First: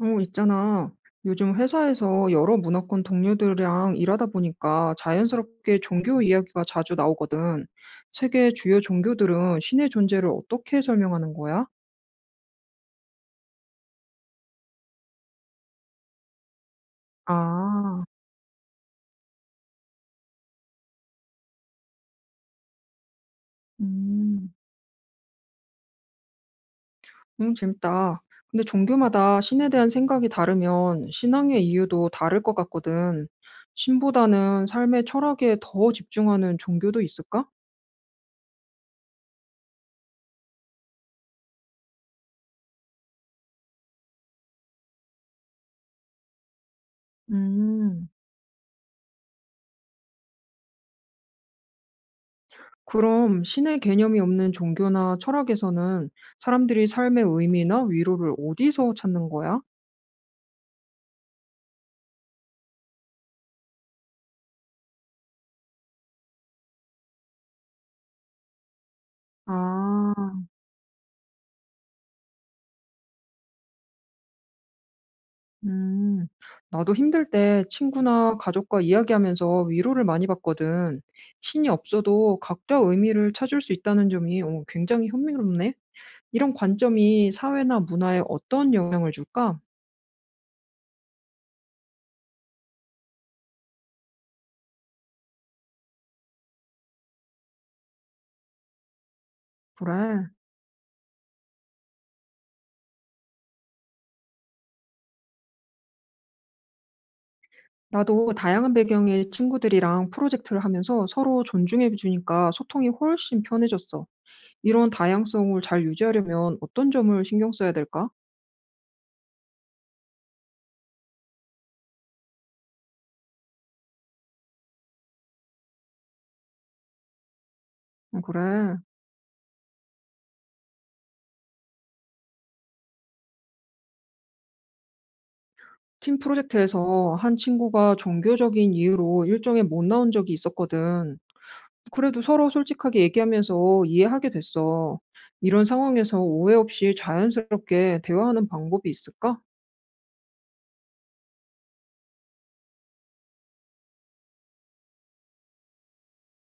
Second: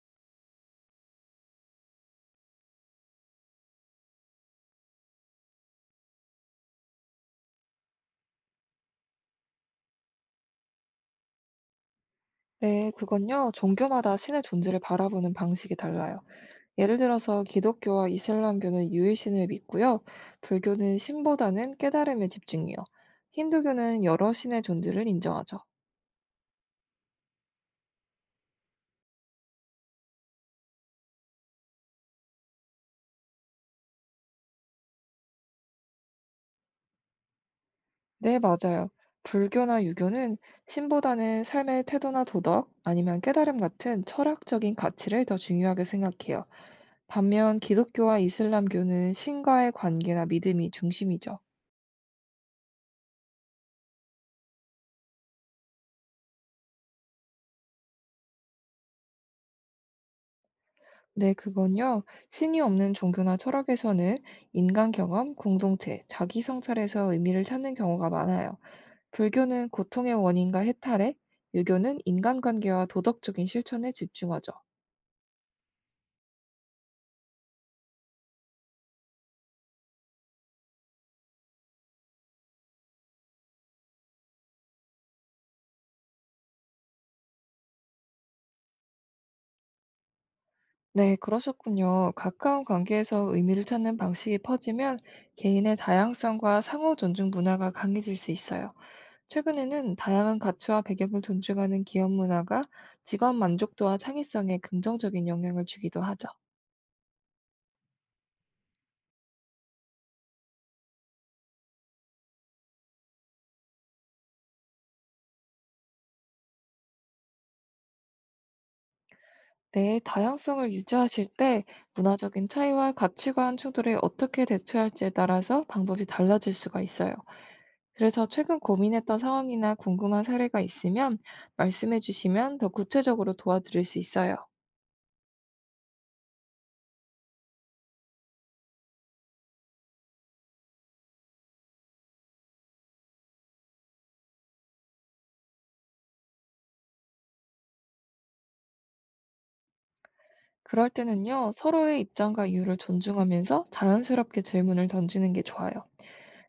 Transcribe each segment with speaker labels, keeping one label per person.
Speaker 1: 어, 있잖아. 요즘 회사에서 여러 문화권 동료들이랑 일하다 보니까 자연스럽게 종교 이야기가 자주 나오거든. 세계 주요 종교들은 신의 존재를 어떻게 설명하는 거야?
Speaker 2: 네, 그건요. 종교마다 신의 존재를 바라보는 방식이 달라요. 예를 들어서
Speaker 1: 아,
Speaker 2: 기독교와 이슬람교는 유일신을 믿고요. 불교는 신보다는 깨달음에 집중해요. 힌두교는 여러
Speaker 1: 음,
Speaker 2: 신의 존재를 인정하죠.
Speaker 1: 재밌다. 근데 종교마다 신에 대한 생각이 다르면 신앙의 이유도 다를 것 같거든. 신보다는 삶의 철학에 더 집중하는 종교도 있을까?
Speaker 2: 네, 맞아요. 불교나 유교는 신보다는 삶의 태도나 도덕, 아니면 깨달음 같은 철학적인 가치를 더 중요하게 생각해요. 반면
Speaker 1: 음.
Speaker 2: 기독교와 이슬람교는 신과의 관계나 믿음이 중심이죠.
Speaker 1: 그럼 신의 개념이 없는 종교나 철학에서는 사람들이 삶의 의미나 위로를 어디서 찾는 거야?
Speaker 2: 네, 그건요. 신이 없는 종교나 철학에서는 인간 경험, 공동체, 자기 성찰에서 의미를 찾는 경우가 많아요. 불교는 고통의
Speaker 1: 아,
Speaker 2: 원인과 해탈에, 유교는 인간관계와 도덕적인 실천에 집중하죠.
Speaker 1: 음, 나도 힘들 때 친구나 가족과 이야기하면서 위로를 많이 받거든. 신이 없어도 각자 의미를 찾을 수 있다는 점이 굉장히 흥미롭네. 이런 관점이 사회나 문화에 어떤 영향을 줄까?
Speaker 2: 네, 그러셨군요. 가까운 관계에서 의미를 찾는 방식이 퍼지면 개인의 다양성과 상호 존중 문화가 강해질 수 있어요. 최근에는
Speaker 1: 그래.
Speaker 2: 다양한 가치와 배경을 존중하는 기업 문화가 직원 만족도와 창의성에 긍정적인 영향을 주기도 하죠.
Speaker 1: 나도 다양한 배경의 친구들이랑 프로젝트를 하면서 서로 존중해 주니까 소통이 훨씬 편해졌어. 이런 다양성을 잘 유지하려면 어떤 점을 신경 써야 될까?
Speaker 2: 네, 다양성을 유지하실 때 문화적인 차이와 가치관 충돌에 어떻게 대처할지에 따라서 방법이 달라질 수가 있어요.
Speaker 1: 어
Speaker 2: 그래서
Speaker 1: 그래.
Speaker 2: 최근 고민했던 상황이나 궁금한 사례가 있으면 말씀해 주시면 더 구체적으로 도와드릴 수 있어요.
Speaker 1: 팀 프로젝트에서 한 친구가 종교적인 이유로 일정에 못 나온 적이 있었거든. 그래도 서로 솔직하게 얘기하면서 이해하게 됐어. 이런 상황에서 오해 없이 자연스럽게 대화하는 방법이 있을까?
Speaker 2: 그럴 때는요, 서로의 입장과 이유를 존중하면서 자연스럽게 질문을 던지는 게 좋아요.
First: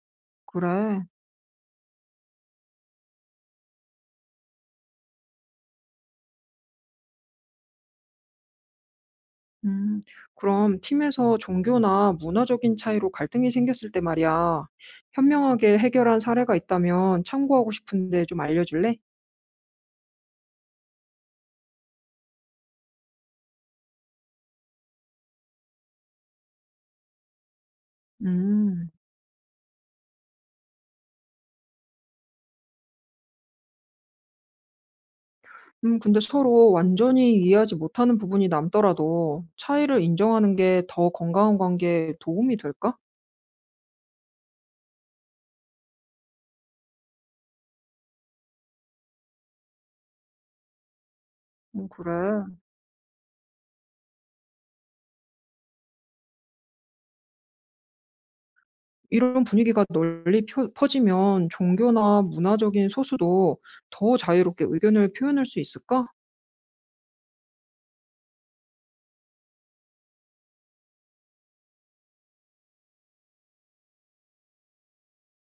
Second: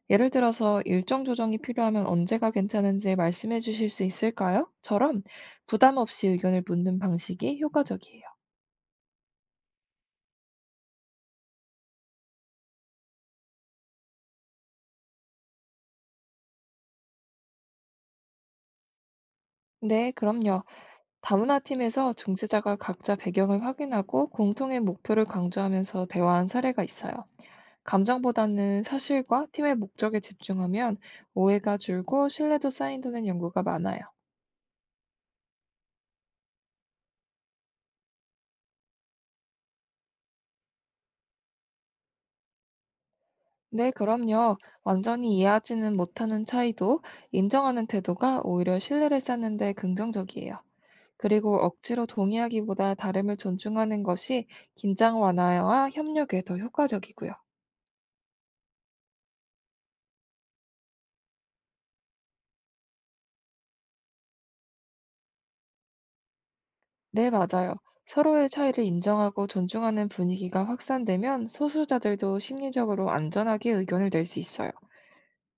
Speaker 2: 예를 들어서
Speaker 1: 그래.
Speaker 2: 일정 조정이 필요하면 언제가 괜찮은지 말씀해 주실 수 있을까요? 처럼 부담 없이 의견을 묻는 방식이 효과적이에요.
Speaker 1: 음, 그럼 팀에서 종교나 문화적인 차이로 갈등이 생겼을 때 말이야. 현명하게 해결한 사례가 있다면 참고하고 싶은데 좀 알려줄래?
Speaker 2: 네, 그럼요. 다문화 팀에서 중재자가 각자 배경을 확인하고 공통의 목표를 강조하면서 대화한 사례가 있어요. 감정보다는
Speaker 1: 음.
Speaker 2: 사실과 팀의 목적에 집중하면 오해가 줄고 신뢰도 쌓인다는 연구가 많아요.
Speaker 1: 근데 서로 완전히 이해하지 못하는 부분이 남더라도 차이를 인정하는 게 더 건강한 관계에 도움이 될까?
Speaker 2: 네, 그럼요. 완전히 이해하지는 못하는 차이도 인정하는 태도가 오히려 신뢰를 쌓는 데 긍정적이에요. 그리고 억지로
Speaker 1: 그래.
Speaker 2: 동의하기보다 다름을 존중하는 것이 긴장 완화와 협력에 더 효과적이고요.
Speaker 1: 이런 분위기가 널리 퍼지면 종교나 문화적인 소수도 더 자유롭게 의견을 표현할 수 있을까?
Speaker 2: 네, 맞아요. 서로의 차이를 인정하고 존중하는 분위기가 확산되면 소수자들도 심리적으로 안전하게 의견을 낼 수 있어요.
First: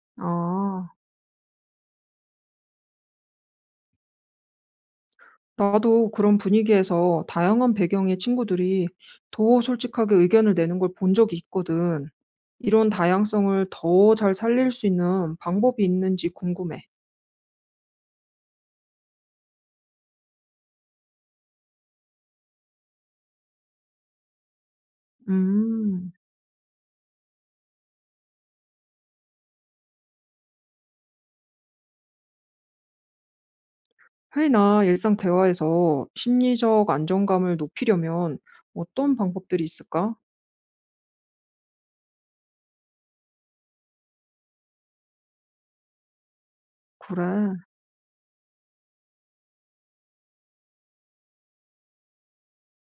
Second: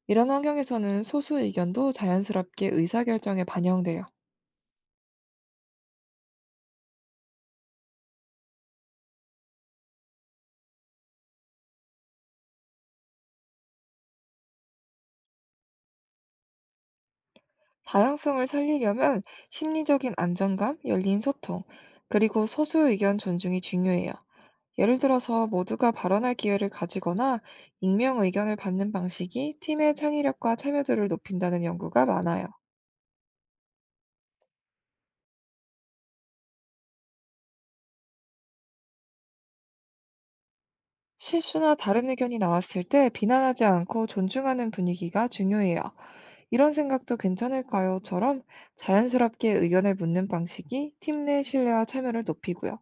Speaker 2: 이런
Speaker 1: 아,
Speaker 2: 환경에서는 소수 의견도 자연스럽게 의사결정에 반영돼요.
Speaker 1: 나도 그런 분위기에서 다양한 배경의 친구들이 더 솔직하게 의견을 내는 걸 본 적이 있거든. 이런 다양성을 더 잘 살릴 수 있는 방법이 있는지 궁금해.
Speaker 2: 다양성을 살리려면 심리적인 안정감, 열린 소통, 그리고 소수 의견 존중이 중요해요. 예를 들어서 모두가
Speaker 1: 음.
Speaker 2: 발언할 기회를 가지거나 익명 의견을 받는 방식이 팀의 창의력과 참여도를 높인다는 연구가 많아요.
Speaker 1: 회의나 일상 대화에서 심리적 안정감을 높이려면 어떤 방법들이 있을까?
Speaker 2: 실수나 다른 의견이 나왔을 때 비난하지 않고 존중하는 분위기가 중요해요. 이런 생각도
Speaker 1: 그래.
Speaker 2: 괜찮을까요?처럼 자연스럽게 의견을 묻는 방식이 팀 내 신뢰와 참여를 높이고요.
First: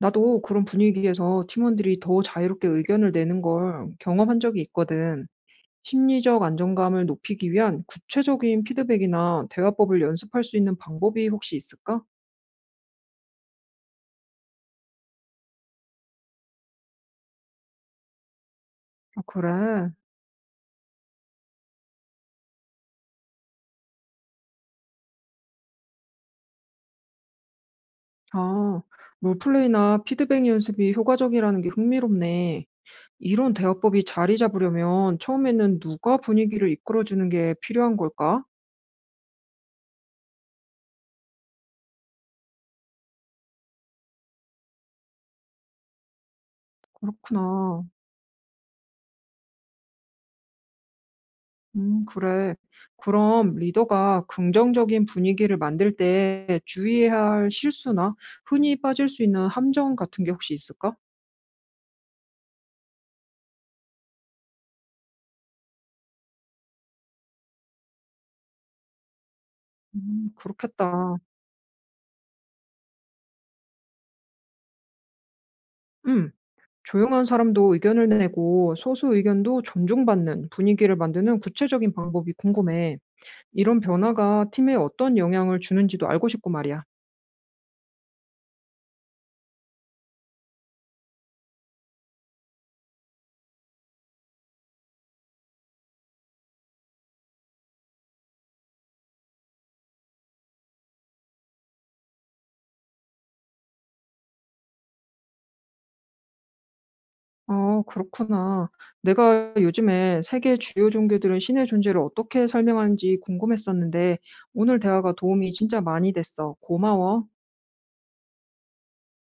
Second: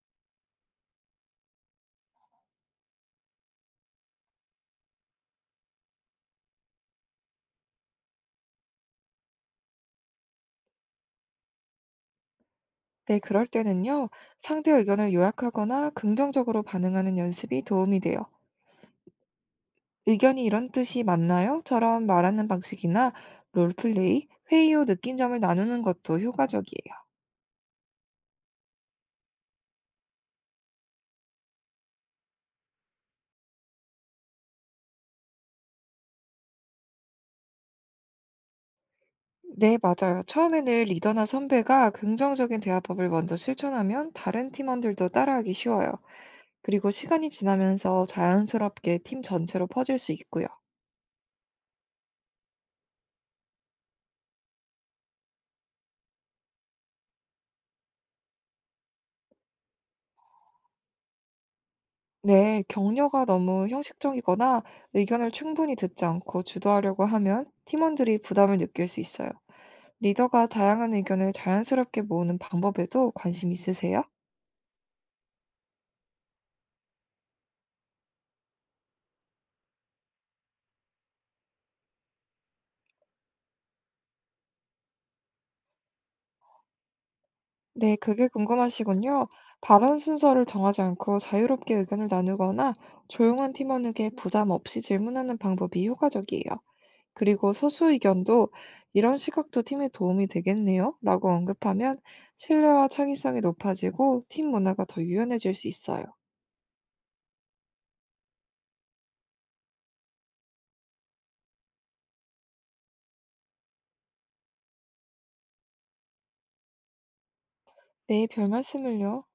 Speaker 1: 나도 그런 분위기에서 팀원들이 더 자유롭게 의견을 내는 걸 경험한 적이 있거든. 심리적 안정감을 높이기 위한 구체적인 피드백이나 대화법을 연습할 수 있는 방법이 혹시 있을까?
Speaker 2: 네, 그럴 때는요, 상대 의견을 요약하거나 긍정적으로 반응하는 연습이 도움이 돼요.
Speaker 1: 아, 그래.
Speaker 2: 의견이 이런 뜻이 맞나요? 처럼 말하는 방식이나 롤플레이, 회의 후 느낀 점을 나누는 것도 효과적이에요.
Speaker 1: 아, 롤플레이나 피드백 연습이 효과적이라는 게 흥미롭네. 이런 대화법이 자리 잡으려면 처음에는 누가 분위기를 이끌어주는 게 필요한 걸까?
Speaker 2: 네, 맞아요. 처음에는 리더나 선배가 긍정적인 대화법을 먼저 실천하면 다른 팀원들도 따라하기 쉬워요. 그리고 시간이
Speaker 1: 그렇구나.
Speaker 2: 지나면서 자연스럽게 팀 전체로 퍼질 수 있고요.
Speaker 1: 그래. 그럼 리더가 긍정적인 분위기를 만들 때 주의해야 할 실수나 흔히 빠질 수 있는 함정 같은 게 혹시 있을까?
Speaker 2: 네, 격려가 너무 형식적이거나 의견을 충분히 듣지 않고 주도하려고 하면 팀원들이 부담을 느낄 수 있어요. 리더가 다양한
Speaker 1: 그렇겠다.
Speaker 2: 의견을 자연스럽게 모으는 방법에도 관심 있으세요?
Speaker 1: 음. 조용한 사람도 의견을 내고 소수 의견도 존중받는 분위기를 만드는 구체적인 방법이 궁금해. 이런 변화가 팀에 어떤 영향을 주는지도 알고 싶고 말이야.
Speaker 2: 네, 그게 궁금하시군요. 발언 순서를 정하지 않고 자유롭게 의견을 나누거나 조용한 팀원에게 부담 없이 질문하는 방법이 효과적이에요. 그리고 소수 의견도 이런 시각도 팀에 도움이 되겠네요. 라고 언급하면 신뢰와 창의성이 높아지고 팀 문화가 더 유연해질 수 있어요.
Speaker 1: 아 그렇구나. 내가 요즘에 세계 주요 종교들은 신의 존재를 어떻게 설명하는지 궁금했었는데 오늘 대화가 도움이 진짜 많이 됐어. 고마워.
Speaker 2: 네, 별 말씀을요.